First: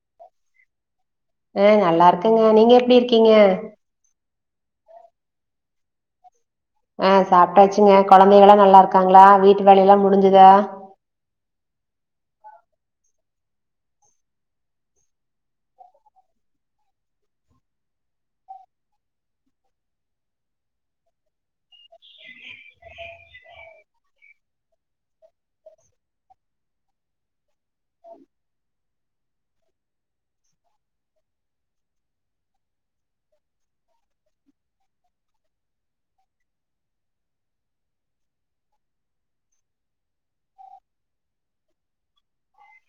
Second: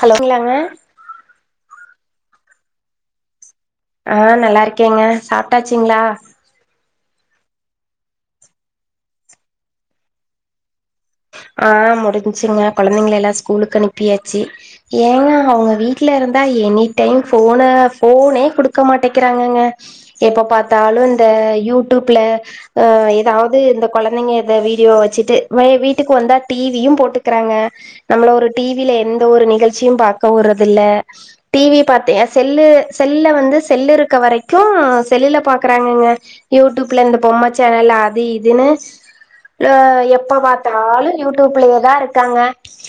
hello சொல்லுங்க ஆ நல்லா இருக்கங்க நீங்க எப்டி இருக்கீங்க ஆ நல்லா இருக்கேங்க சாப்டாச்சுங்களா ஆ சாப்டாச்சுங்க கொழந்தைகல்லா நல்லா இருக்காங்களா வீட்டு வேல எல்லா முடிஞ்சுதா ஆ முடிஞ்சுங்க கொழந்தைங்க எல்லா ஸ்கூலுக்கு அனுப்பியாச்சு ஏங்க அவுங்க வீட்ல இருந்தா எனி டைம் ஃபோனு ஃபோனே குடுக்க மாட்டேக்கிறாங்கங்க எப்போ பாத்தாலு இந்த யூடுப்ல அ எதாவது இந்த கொழந்தைங்க இந்த வீடியோ வச்சுட்டு வீட் ட்டுக்கு வந்தா டிவியு போட்டுக்குறாங்க நம்மள ஒரு டிவில எந்த ஒரு நிகழ்ச்சியு பாக்க உட்றது இல்ல டிவி பாத்தே செல்லு செல்ல வந்து செல்லு இருக்க வரைக்கு செல்லுல பாக்குறாங்கங்க யூடியூப்ல இந்த பொம்ம சேனல் அது இதுன்னு அ எப்ப பா த்தாலு யூடியூப்லேயேதா இருக்காங்க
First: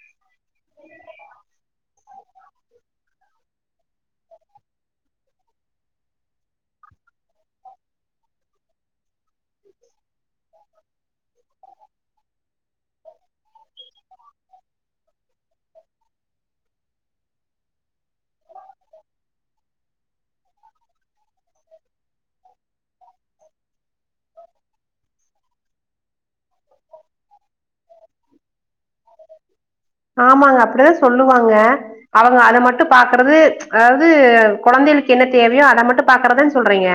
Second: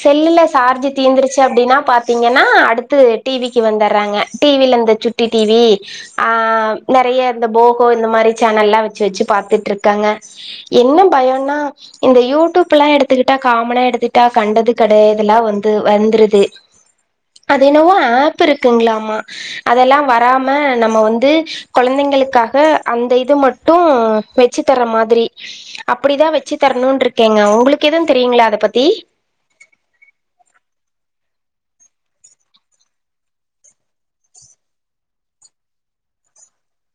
செல்லுல சார்ஜ் தீந்துருச்சு அப்டின்னா பாத்தீங்கன்னா அடுத்து டிவிக்கு வந்தறாங்க டிவில இந்த சுட் ட்டி டிவி அ நெறைய இந்த போகோ இந்த மாரி சேனல்ல எல்லா வச்சு வச்சு பாத்துட்டுருக்காங்க என்ன பயோனா இந்த யூடியூப் ல்லா எடுத்துக்கிட்டா காமனா எடுத்துக்கிட்டா கண்டது கடையதுல்லா வந்து வந்துருது அது என்னவோ ஆப் இருக்குங்களாமா அதெல்லா வராம நம்ம வந்து கொழந்தைங்களுக்காக அந்த இது மட்டு வெச்சி தர மாதிரி அப்டிதா வச்சி தரணுனு இருக்கேங்க உங்களுக்கு எதுவு தெரியுங்களா அத பத்தி ஆமாங்க அப்டிதா சொல்லுவாங்க அவுங்க அத மட்டு பாக்குறது அதாவது கொழந்தைகளுக்கு என்ன தேவையோ அத மட்டு பாக்குறதான சொல்றீங்க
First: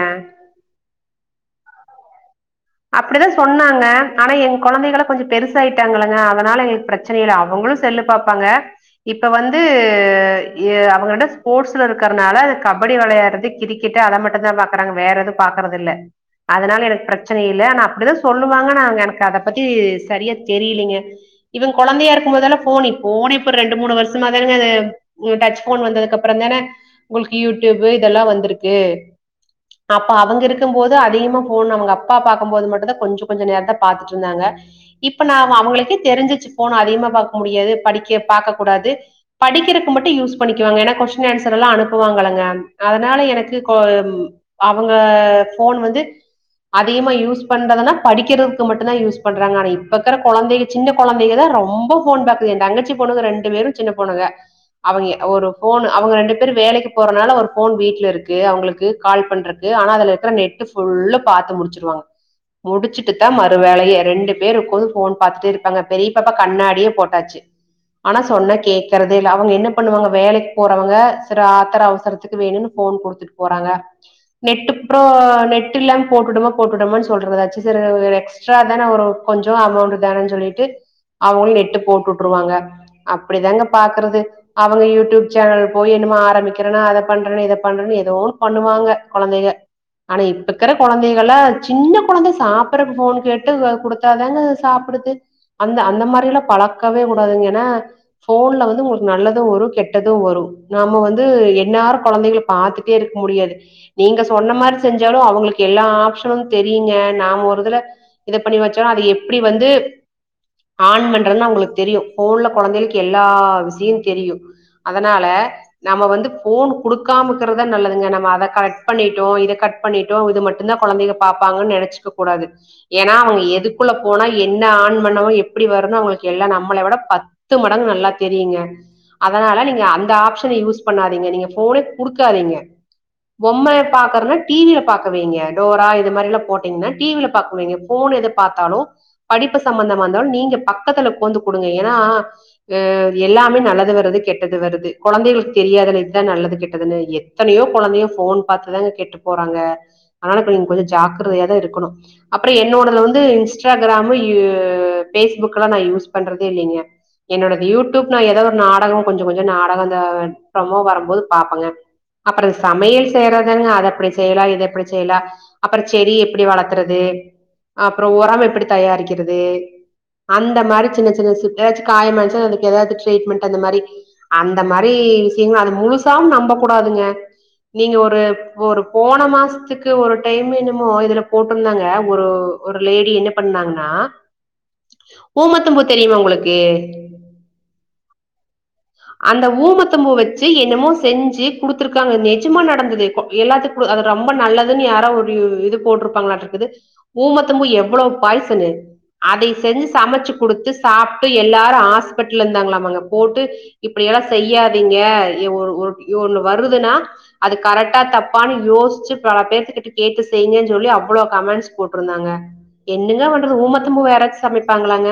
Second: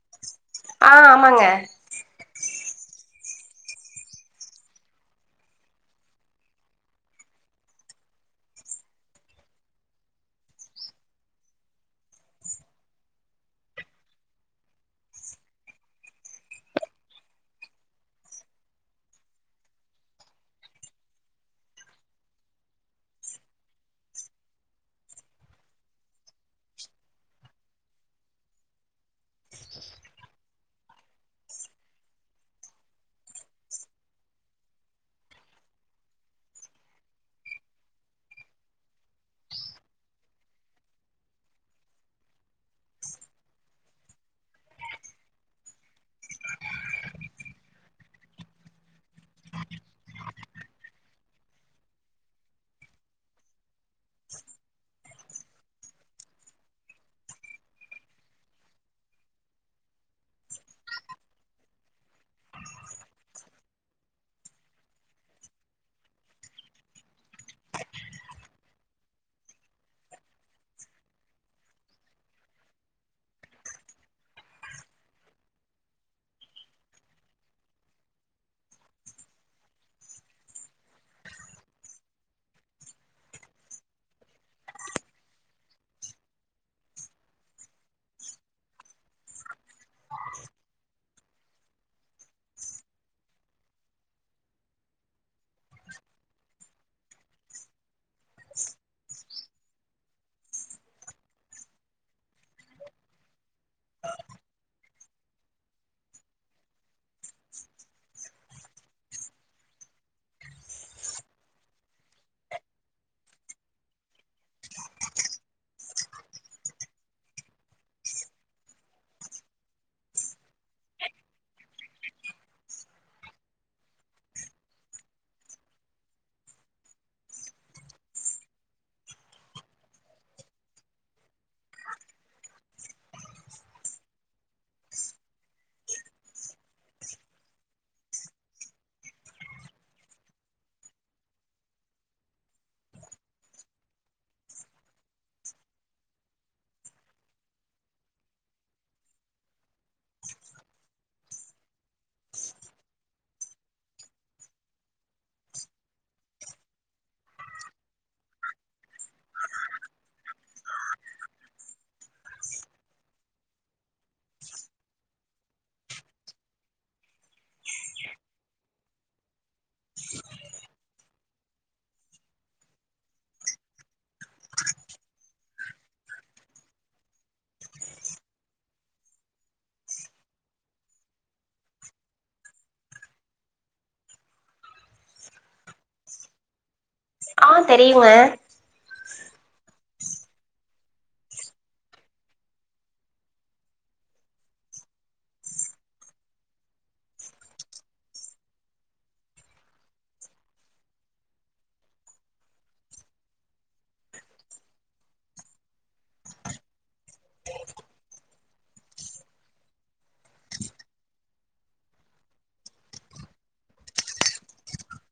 ஆ ஆமாங்க அப்டிதா சொன்னாங்க ஆனா எங்க கொழந்தைகள கொஞ்சோ பெருசாயிட்டாங்கங்க அதனால எங்க பிரச்ச ச்சனை இல்ல அவங்களு செல்லு பாப்பாங்க இப்ப வந்து எ அவங்கிட்ட ஸ்போர்ட்ஸ்ல இருக்கறனால கபடி விளையாடுறது கிரி க்கட் அத மட்டுந்தா பாக்குறாங்க வேற எது பாக்கறது இல்ல அதனால எனக்கு பிரச் ச்சனை இல்ல ஆனா அப்டிதா சொல்லுவாங் ஆனா நாங்க எனக்கு அத பத்தி சரியா தெரியலீங்க இவன் குழந்தையா இருக்கும் போதெல்லா ஃபோனு ஃபோனே இப்ப ரெண்டு மூணு வருஷமாதாங்க அது உ டச் போன் வந்ததுக்கு அப்புறந்தானே உங்களுக்கு யூடியூப் இதெல்லா வந்திருக்கு அப்ப அவுங்க இருக்கும் போது அதிகமா ஃபோனு அவுங்க அ அப்பா பாக்கும்போது மட்டுந்தா கொஞ்ச கொஞ்ச நேரந்தா பாத்துட்டு இருந்தாங்க இப்ப நா அது அவுங்களுக்கே தெரிஞ்சிச்சு ஃபோனு அதிகமா பாக்க முடியாது படிக்க பாக்கக் கூடாது படிக்கறக்கு மட்டும் யூஸ் பண்ணிக்குவாங்க ஏன்னா கொஸ்டின் ஆன்சர் எல்லா அனுப்புவாங்களங்க அதனால எனக்கு கொ அவுங்க ஃபோன் வந்து அதிகமா யூஸ் பண்றதுனா படிக்கிறதுக்கு மட்டுந்தான யூஸ் பண்றாங்க ஆனா இப்ப இர்க்கிற குழந்தைக சின்ன குழந்தைங்க தா ரொம்ப ஃபோன் பாக்குது என் தங்கச்சி பொண்ணுங்க ரெண்டு பேரும் சின்ன பொண்ணுங்கதா அவுங்க ஒரு ஃபோனு அவுங்க ரெண்டு பேர் வேலைக்கு போறனால ஒரு ஃபோன் வீட்ல இருக்கு அவுங்களுக்கு கால் பண்றக்கு இல்ல ஆனா அதுல இருக்கிற நெட்டு ஃபுல்லா பாத்து முடிச்சுருவாங்க முடிச்சுட்டு தா மறு வேலையே ரெண்டு பேர் இருக்குன்னு போன் பார்த்துட்டே இருப்பாங்க பெரியப்பாப்பா கண்ணாடியே போட்டாச்சு ஆனா சொன்னா கேக்குறதே இல்ல அவுங்க என்ன பண்ணுவாங்க வேலைக்கு போறவங்க செரி ஆத்திர அவசரத்துக்கு வேணுன்னு ஃபோன் குடுத்துட்டு போறாங்க நெட்டு அப்ரோ நெட் இல்லாம போட்டுடுமா போட்டுடுமான் சொல்றதாச்சி செரி ஒரு எக்ஸ்ட்ரா தான ஒரு கொஞ்சோ அமௌண்ட் தானன் சொல்லிட்டு அவுங்களு நெட்டு போட்டுட்ருவாங்க அப்டிதாங்க பாக்கறது அவங்க யூடியூப் சேனல் போய் என்னமோ ஆரம்பிக்கிறனு அத பண்றனு இத பண்றனு ஏதோ ஒன் பண்ணுவாங்க கொழந்தைங்க ஆனா இப்பக்கிற கொழந்தைகள சின்ன கொழந்த சாப்பட ஃபோன் கேட்டு குடுத்தாதாங்க சாப்புடுது அந்த அந்த மாறி எல்லா பழக்கவே வுடாதுங்க ஏனா ஃபோன்ல வந்து ஒரு நல்லது வரு கெட்டது வரு நாம வந்து என்னேர கொழந்தைகள பாத்துக் டே இருக் முடியாது நீங்க சொன்ன மாறி செஞ்சாலு அவுங்களுக் எல்லா ஆப்ஷனுதெரியுங்க நாம ஒரு இதுல இத பண்ணி வச்சோனா அது எப்டி வந்து ஆன் பண்றதுனா அவுங்களுக் தெரியு ஃபோன்ல கொழந்தைகளுக்கு எல்லா விஷிய தெரியு அதனால நாம வந்து ஃபோன் குடுக்காமக்கறதுதா நல்லதுங்க நம்ம அத கரெக்ட் பண்ணிட்டோ இத கட் பண்ணிட்டோ இது மட் சின்ன கொழந்தைங்க பாப்பாங்கன் நெனச்சிக்க கூடாது ஏனா அவுங்க எதுக்குள்ள போனா என்ன ஆன் பண்ணணு எப்டி வரனு அவுங்களுக்கு எல்லா நம்மளைய விட பத் து மடங்கு நல்லா தெரியுங்க அதனால நீங்க அந்த ஆப்ஷன யூஸ் பண்ணாதீங்க நீங்க ஃபோனே குடுக்காதீங்க பொம்மைய பாக்கறனா டி வில பாக்க வைங்க டோரா இது மாரிலா போட்டீங்கனா டிவில பாக்க வைங்க ஃபோன் எது பாத்தாலு படிப்பு சம்மந்தமாந்தாலு நீங்க பக்கத்துல கோந்து குடுங்க ஏனா அ எல்லாமே நல்லது வருது கெட்டது வருது கொழந்தைகளுக் தெரியாதில இதா நல்லது கெட்டதுனு இது எத் தனையோ கொழந்தைங்க ஃபோன் பாத்துதாங்க கெட்டு போறாங்க அதனால இப்போ நீங் கொஞ்ச ஜாக்ரதையா தா இருக்கணு அப்ற என்னோடதுல வந்து இன்ஸ்டாகிராமு யோ பேஸ்புக்லா நா யூஸ் பண்றதே இல்லைங்க என்னோடது யூடியூப்ல ஏதா ஒரு நாடக கொஞ்ச கொஞ்ச நாடக இந்த ப்ரமோ வரபோது பாப்பங்க அப்பற சமையல் செய்யறதுனா அத அப்டி செய்யலா இது இப்டி செய்லா அப்ற செடி எப்டி வளத்தறது அப்புறோ ஒரம் எப்டி தயாரிக்கிறது அந்த மாரி சின்ன சின்ன சிட்ரேசி காயமாச்சி அதுக்கு ஏதாவது ட்ரீட்மெண்ட் அந்த மாறி அந்த மாரி விஷியங்கள் அது முழுசாவு நம்ப கூடாதுங்க நீங்க ஒரு ஒரு போன மாசத்துக் து ஒரு டைம் என்னமோ இதுல போட்டுருந்தாங்க ஒரு ஒரு லேடி என்ன பண்ணாங்னா ஊமத்தம்பூ தெரியுமா உங்களுக்கு ஆ தெரியுங்க அந்த ஊமத்தம்பு வச்சி என்னமோ செஞ்சி குடுத்துருக்காங்க நெஜமா நடந்தது எல்லாத்துக்கு அது ரொம்ப நல்லதுன் யாரா ஒரு இது போட்ருபாங்களாட்ருக்குது ஊமத்தம்பூ எவ்ளோ பாய்சனு அதைய செஞ்சி சமைச்சி குடுத்து சாப்ட்டு எல்லாரு ஹாஸ்பிட்டல்ல இருந்தாங்களாமாங்க போட்டு இப்டியெல்லா செய்யாதீங்க எ ஒரு ஒரு ஒரு ஒண்ணு வருதுனா அது கரெக்டா தப்பானு யோஸ்ச்சி பல பேத்துகிட்ட கேட்டு செய்ங்கன் சொல்லி அவ்ளோ கமெண்ஸ் போட்ருந்தாங்க என்னங்க பண்றது ஊமத்தம்பூவ யாராச்சு சமைப்பாங்களாங்க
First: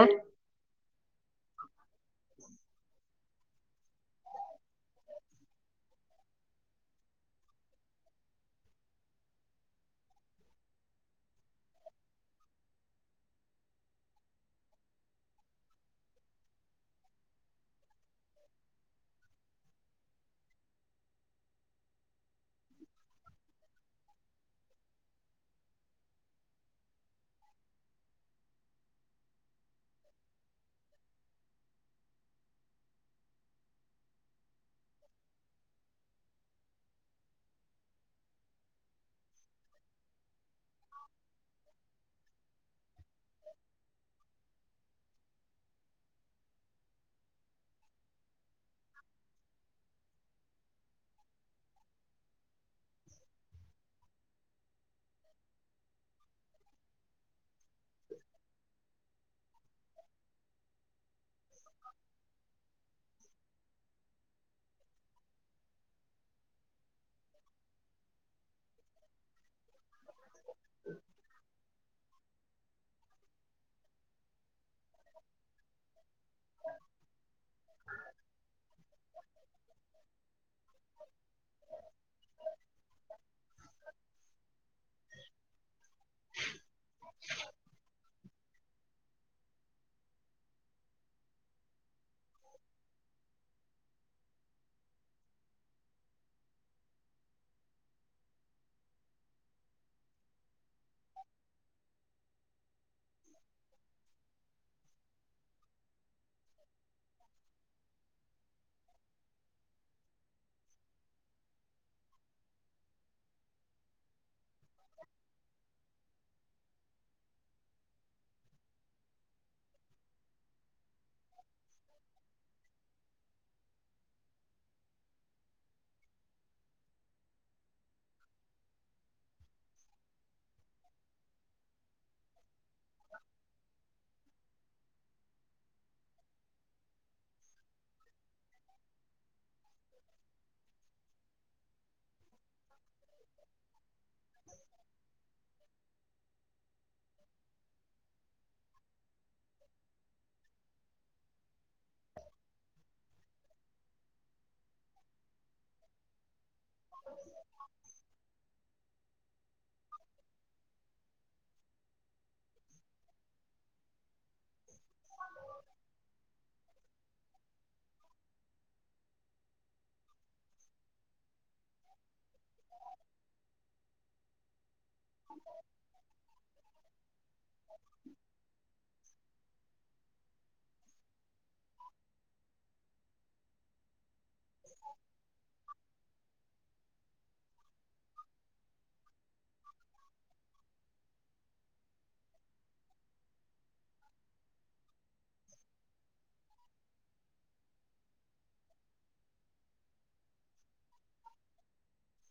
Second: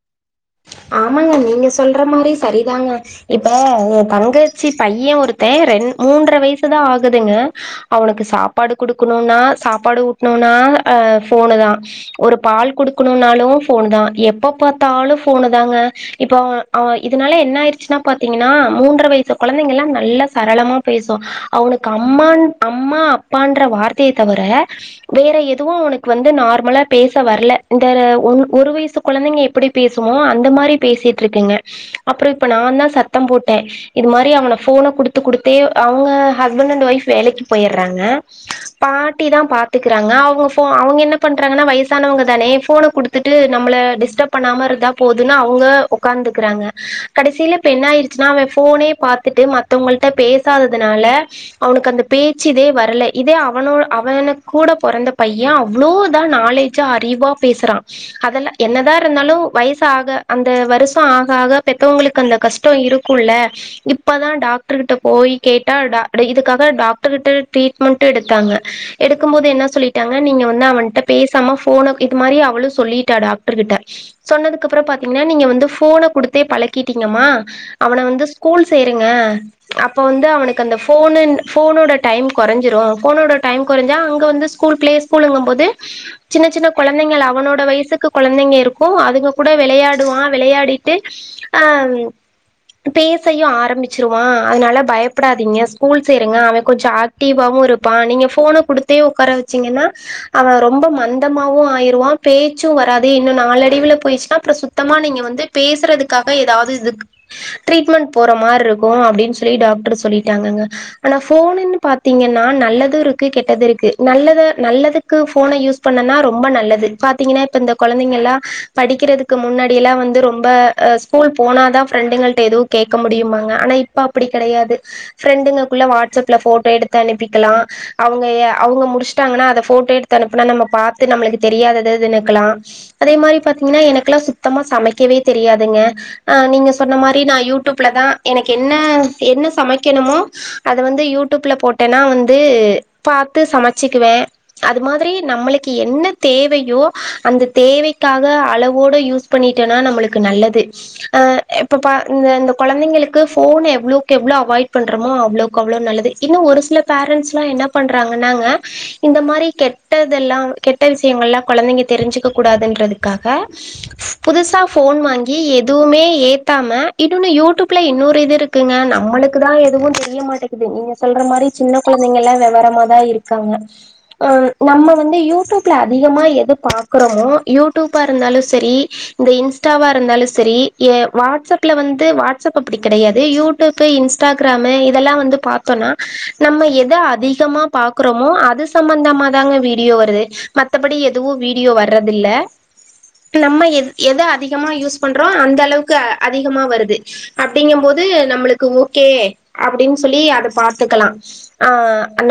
ஆமாங்க நீங்க சொல்ற மாரி சரிதாங்க இப்ப எ தங்கச்சி பைய ஒருத்தே ரெண் மூன்ற வயசுதா ஆகுதுங்க அவனுக்கு சாப்பாடு குடுக்கணுனா சாப்பாடு ஊட்ணுனா ஆ ஃபோனு தா ஒரு பால் குடுக்கணுனாலு ஃபோனு தா எப்ப பாத்தாலு ஃபோனு தாங்க இப்போ அவ அவ இதுனால என்ன ஆயிருச்சினா பாத்தீங்கனா மூன்ற வயசு கொழந்தைங்கலா நல்லா சரளமா பேசுவோ அவுனுக்கு அம்மான் அம்மா அப்பான்ற வார்த்தைய தவர வேற எதுவு அவனுக்கு வந்து நார்மலா பேச வரல இந்த ஒன் ஒரு வயசு கொழந்தைங்க எப்டி பேஸ் சுமோ அந்த மாரி பேசிட்ருக்குங்க அப்றோ இப்ப நாந்தா சத்த போட்டே இது மாரி அவன ஃபோன குடுத்து குடுத்தே அவுங்க ஹஸ்பண்ட் அண்ட் ஒய்ஃப் வேலைக்கு போய்றாங்க பாட்டி தா பாத்துக்றாங்க அவுங்க ஃபோ அவுங்க என்ன பண்றாங்கனா வயசானவங்க தானே ஃபோன குடுத் துட்டு நம்பள டிஸ்டப் பண்ணாம இருந்தா போதுனு அவுங்க உக்காந்துக்றாங்க கடைசில இப்ப என்ன ஆயிறுசினா அவ ஃபோனே பாத்துட்டு மத் த்தோங்கள்ட பேசாததுனால அவுனுக்கு அந்த பேச் இதே வரல இதே அவனோ அவனுக் கூட பொறந்த பைய அவ்ளோதா நாலே ஜா அறிவா பேசறா அதெல்ல என்னதா இருந்தாலு சாக அந்த வருஷோ ஆக ஆக பெத்தவங்களுக்கு அந்த கஷ்டோ இருக்குல்ல இப் அப்பதா டாக்ட்ர் கிட்ட போய் கேட்டா டாக் இதுக்காக டாக்டர்ட்ட ட்ரீட்மெண்ட் எடுத்தாங்க எடுக்கு போது என்னா சொல்லிட் டாங்க நீங்க வந்து அவன்ட பேசாம ஃபோன இது மாரி அவளு சொல்லிட்டா டாக்டர் கிட்ட சொன்னதுக்கப்றோ பாத்தீங்னா நீங்க வந்து ஃபோன குடுத்தே பழக்கிட்டீங்கம்மா அவன வந்து ஸ்கூல் சேருங்க அப்ப வந்து அவனுக்கு அந்த ஃபோனுன் ஃபோனோட டைம் கொறஞ்சிரு ஃபோனோட டைம் கொறஞ்சா அங்க வந்து ஸ்கூல் ப்ளே ஸ்கூல்ங்குபோது சின்ன சின்ன கொழந்தைங்கள அவனோட வயசுக்கு கொழந்தைங்க இருக் கு அதுங்க கூட வெளையாடுவா வெளையாடிட்டு ஆ ம் பேசையு ஆரம்பிச்சிருவா அதனால பயப்டாதீங்க ஸ்கூல் சேருங்க அவ கொஞ்சோ ஆக் டிவாவு இருப்பா நீங்க ஃபோன குடுத்தே உக்கார வச்சீங்கன்னா அவ ரொம்ப மந்தமாவு ஆயிருவா பேச்சு வராது இன்னு நாலே டீவில போய்ருச்னா அப்ற சுத்தமா நீங்க வந்து பேசுறதுக்காக ஏதாவது இதுக் ட்ரீட்மெண்ட் போற மாரி இருக்கு அப்டின் சொல்லி டாக்டர் சொல்லிட்டாங்கங்க ஆனா ஃபோனுன்னு பாத்திங்கன்னா நல்லது இருக்கு கெட்டது இருக்கு நல்லத நல்லது க்கு ஃபோன யூஸ் பண்ணனா ரொம்ப நல்லது பாத்தீங்கனா இப்ப இந்த கொழந்தைங்கல்லா படிக்கிறதுக்கு முன்னாடியெல்லா வந்து ரொம்ப அ ஸ்கூல் போனாதா ஃப்ரெண்டுங்கள்ட எதுவு கேக்க முடியுமாங்க ஆனா இப் ப அப்டி கெடையாது ஃப்ரெண்டுங்ககுள்ள வாட்ஸ்அப்ல ஃபோட்டோ எடுத்து அனுப்பிக்கலா அவுங்க எ அவுங்க முடிச்ட்டாங்கனா அத ஃபோட்டா எடுத்து அனுப்புனா நம்ப பாத்து நம்ளுக்கு தெரியாதது எதுனுக்கலா அதே மாரி பாத்திங்னா எனக்குலா சுத்தமா சமைக்கவே தெரியாதுங்க ஆ நீங்க சொன்ன மாரி நா யூடூப்ல தா எனக்கு என்ன என்ன சமைக்கணுமோ அத வந்து யூடூப்ல போட்டேனா வந்து பாத்து சமச்சிக்குவே அது மாதிரி நம்பளுக்கு என்ன தேவையோ அந்த தேவைக் க்காக அளவோட யூஸ் பண்ணிடனா நம்பளுக்கு நல்லது ஆ இப்ப பா இந்த இந்த கொழந்தைங்களுக்கு ஃபோன் எவ்ளோக் எவ்ளோ அவாய்ட் பண்றமோ அவ்ளோக் அவ்ளோ நல்லது இன்னு ஒரு சில பேரண்ஸ்லா என்ன பண்றாங்கன்னாங்க இந்த மாரி கெட்டதெல்லாங் கெட்ட விஷியங்கல்லா கொழந்தைங்க தெரிஞ்சிக்க கூடாதுன்றதுக்காக புதுசா ஃபோன் வாங்கி எதுவுமே ஏத்தாம இன்னொனு யூடூப்ல இன்னொரு இது இருக் குங்க நம்மளுக்கு தா எதுவு தெரிய மாட்டேங்கிது நீங்க சொல்ற மாரி சின்ன கொழந்தைங்லா வெவரமா தா இருக்காங்க ஆ ம் நம்ம வந்து யூடூப்ல அதிகமா எத பாக்றோமோ யூட் டூபா இருந்தாலு செரி இந்த இன்ஸ்டாவா இருந்தாலு செரி எ வாட்ஸ்அப்ல வந்து வாட்ஸ்அப் அப்டி கெடையாது யூ இப்ப இன்ஸ்ட்ராமு இதெல்லா வந்து பாத்தோனா நம்ம எத அதிகமா பாக் குறோமோ அது சம்மந்தமாதாங்க வீடியோ வருது மத்தபடி எதுவும் வீடியோ வரதில்ல வர்றதில்ல்ல நம்ம எ எத அதிகமா யூஸ் பண்றோ அந்த அளவுக்கு அதிகமா வருது அப்டிங்க போது நம்புளுக்கு ஓகே அப்டின் சொல்லி அத பாத்தூக்கலா ஆ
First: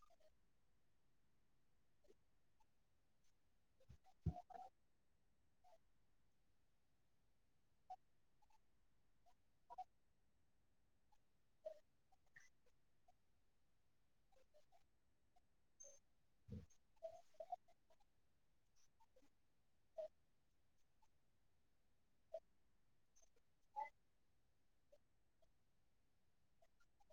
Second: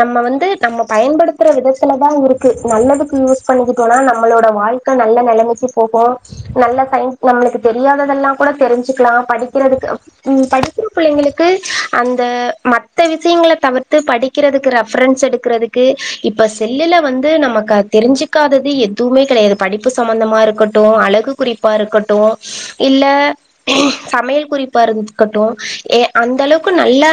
நம்ம வந்து நம் ம பயன்படுத்துற விதத்தல தா இருக்கு நல்லதுக்கு யூஸ் பண்ணிக்கிட்டோனா நம்மளோட வாழ்க்க நல்ல நெலமைக்கு போகு நல்ல சயின்ஸ் நம்முளுக்கு தெரியாததெல்லா கூட தெரிஞ்சுக்கலா படிக்கிறதுக்கு ம் படிக்கிற பிள்ளைங்களுக்கு அந்த மத்த விஷியங்கள தவிர்த்து படி க்கிறதுக்கு ரெஃப்ரன்ஸ் எடுக்குறது கு இப்ப செல்லுல வந்து நமக்க தெரிஞ்சுக்காதது எதுவுமே கெடையாது ப ப்பு சம்மந்தமா இருக்கட்டு அழகு குறிப்பா இருக்கட்டு இல்ல சமையல் குறிப்பா இருக்கட்டு ஏ அந்த அளவுக்கு நல்லா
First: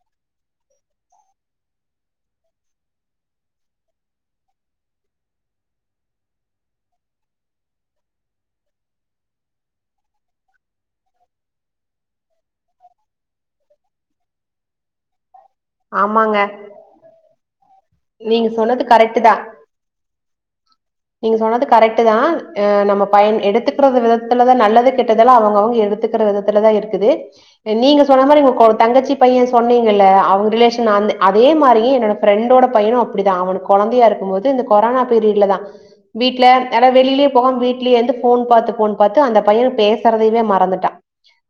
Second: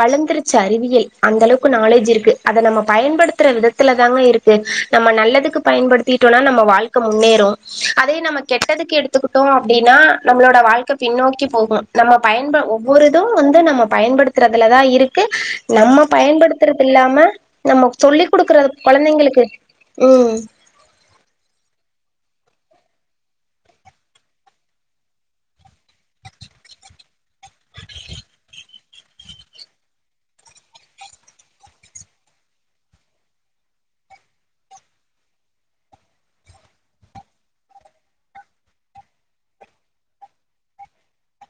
வளந்துருச்சி அறிவியல் அந்த ‌அளவுக்கு நாலேஜ் இருக்கு அத நம்ம பயன்படுத்துற விதத்துல தாங்க இருக்கு நம்ம நல்லதுக்கு பயன்படு திட்டோனா நம்ம வாழ்க்க முன்னேறு அதே நம்ம கெட்டதுக்கு எடுத்துக்குட்டோ அப்டின்னா நம்ளோட வாழ் து பின்னோக்கி போகு நம்ம பயன்ப ஒவ்வொருது வந்து நம்ம பயன்படுத்துறதுல தா இருக்கு நம்ம ஆமாங்க பயன்படுத்துறதில்லாம நம்ம சொல்லி் நீங்க குடுக்குறது சொன்னது கரெக்ட்டு தா கொழந்தைங்களுக்கு ம் நீங்க சொன்னது கரெக்ட்டுதா அ நம்ம பயன் எடுத்துக்குற விதத்துல தா நல்லது கெட்டதெல்லா அவுங்கவுங்க எடுத் துக்கற விதத்துல தா இருக்குது நீங்க சொன்ன மாரி உங்கக் ஒரு தங்கச்சி பைய சொன்னீங்கல்ல அவுங்க ரிலேஷன் அந் அதே மாரி என்னோட ஃப்ரெண்டோட பையனு அப்டிதா அவனுக் கொழந்தையா இருக்கு போது இந்த கொரானா பீரியட்ல ‌‌‌தா வீட்ல ஆனா வெளியிலியே போகாம வீ்ட்லயேந்து ஃபோன் பாத்து ஃபோன் பாத்து அந்த பைய பேசறதையவே மறந்துட்டா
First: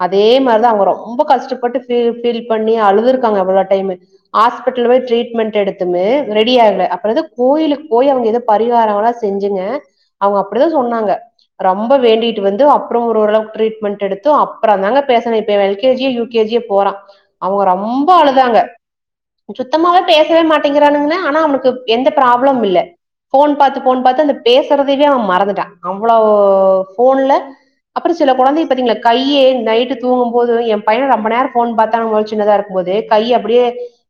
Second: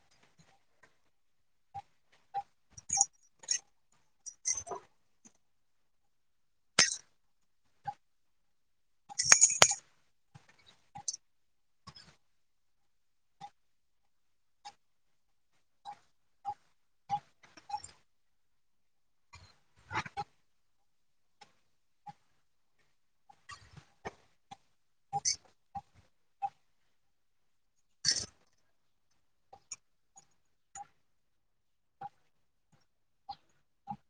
அதே மாரி தா அவுங்க ரொம்ப கஷ்டப்பட்டு ஃபீல் ஃபீல் பண்ணி அழுதுருக்காங்க அவ்ளோ டைமு ஹாஸ்பிட்டல போய் ட்ரீட்மெண்ட் எடுத்துமே ரெடி ஆகல அப்றதா கோயிலுக் போய் அங்க ஏதோ பரிகாரளா செஞ்சிங்க அவுங்க அப்டி தா சொன்னாங்க ரெம்ப வேண்டிட்டு வந்து அப்றோ ஒரு ஓரளவுக்கு ட்ரீட்மெண்ட் எடுத்து அப்ற தாங்க பேச வைப்ப எல் கே ஜி யூ கேஜியே போறா அவுங்க ரொம்ப அழுதாங்க சுத்தமாவே பேசவே மாட்டேங்கிறானுங்க ஆனா அவனுக்கு எந்த ப்ராப்ளம் இல்ல ஃபோன் பாத் ஃபோன் பாத்து அந்த பேசறதயவே அவ மறந்துட்டா அவ்ளோ ஃபோன்ல அப்றோ சில கொழந்தை பாத்தீங்களா கையி நைட்டு தூங்கும்போது எ பைய ரெம்ப நேரோ ஃபோன் பாத்தா அவுங்க சின்னதா இருக்கு போது கை அப்டியே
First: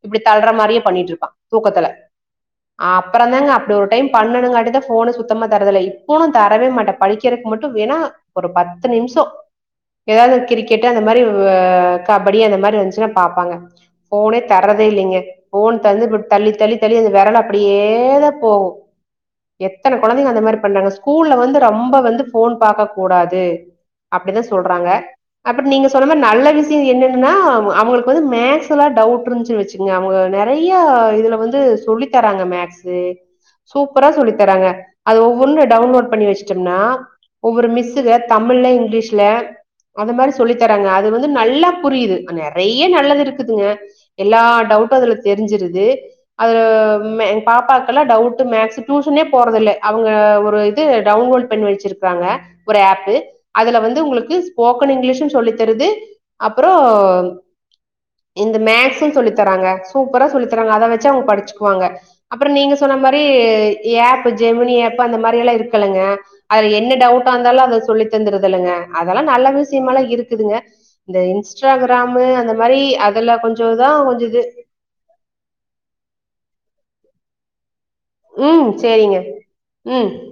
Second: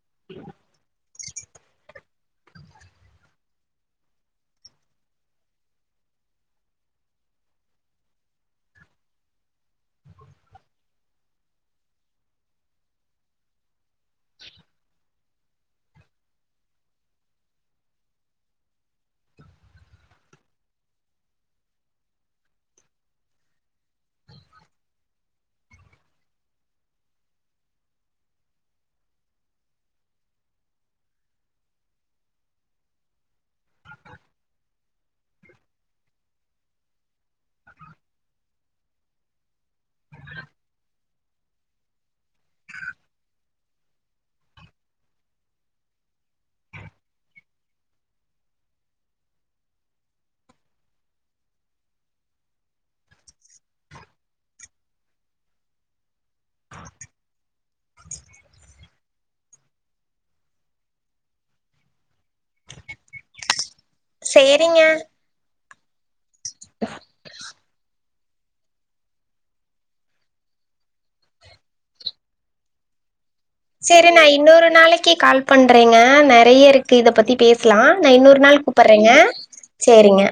இப்டி தள்ற மாரியே பண்ணிட்டுருப்பா தூக்கத்தல அப்ற தாங்க அப்டி ஒரு டைம் பண்ணனுங்க அடு தா ஃபோனு சுத்தமா தரதில இப்போவு நா தரவே மாட்ட படிக்கிறக்கு மட்டு வேணா ஒரு பத்து நிம்ஷோ ஏதாவது கிரிக்கெட்டு அந்த மாரி கபடி அந்த மாரி இருந்துச்னா பாப்பாங்க ஃபோனே தர்றதே இல்லிங்க ஃபோன் தள்ளி தள்ளி தள்ளி அந்த வெரலு அப்டியே தா போகு எத்தன கொழந்தைங்க அந்த மாரி பண்றாங்க ஸ்கூல்ல வந்து ரொம்ப வந்து ஃபோன் பாக்க கூடாது அப்டிதா சொல்றாங்க அப்ற நீங்க சொன்ன மாரி நல்ல விஷியோ என்னனா அவுங்களுக்கு வந்து மேக்ஸ்லா டவுட் இருந்துச்ன் வச்சு ங்க அவுங்க நெறையா இதுல வந்து சொல்லி தராங்க மேக்சு சூப்பரா சொல்லி தராங்க அது ஒவ்வொன்னு டவுன்லோட் பண்ணி வச்ட்டம்னா ஒவ்வொரு மிஸ்ஸுங்க தமிழ்ல இங்லீஷ்ல அந்த மாரி சொல்லி தராங்க அது வந்து நல்லா புரியிது நெறைய நல்லது இருக்குதுங்க எல்லா டவுட்டு அதுல தெரிஞ்சிருது அது எங் பாப்பாக்கெல்லா டவுட்டு மேக்ஸ் டூஷனே போறதில்லே அவுங்க ஒரு இது டவுன்லோட் பண்ணி வச்சிருக்றாங்க ஒரு ஆப்பு அதுல வந்து உங்குளுக்கு ஸ்போக்கன் இங்கிலீஷு சொல்லித் தருது அப்றோ இந்த மேக்ஸு சொல்லி தராங்க சூப்பரா சொல்லி தராங்க அத வச்சி அவுங்க படிச்சிக்வாங்க அப்றோ நீங்க சொன்ன மாரி ஆப் பு ஜெமினி சேரிங்க ஆப்பு அந்த மாரிலா இருக்குல்லங்க அதுல என்ன டவுட்டாந்தாலு அத சொல்லி தந்துறது இல்லங்க அதெல்லா நல்ல விஷியமாலா இருக்குதுங்க இந்த இன்ஸ்ட்றா கிராமு அந்த மாரி அதுல கொஞ் சரி நா இன்னொரு நாளைக்கு கால் பண்றேங்க நெறைய இருக்கு இத பத்தி பேச லா நா இன்னோறு நாள் ம் கூப்பறேங்க சேரிங்க சரிங்க ம்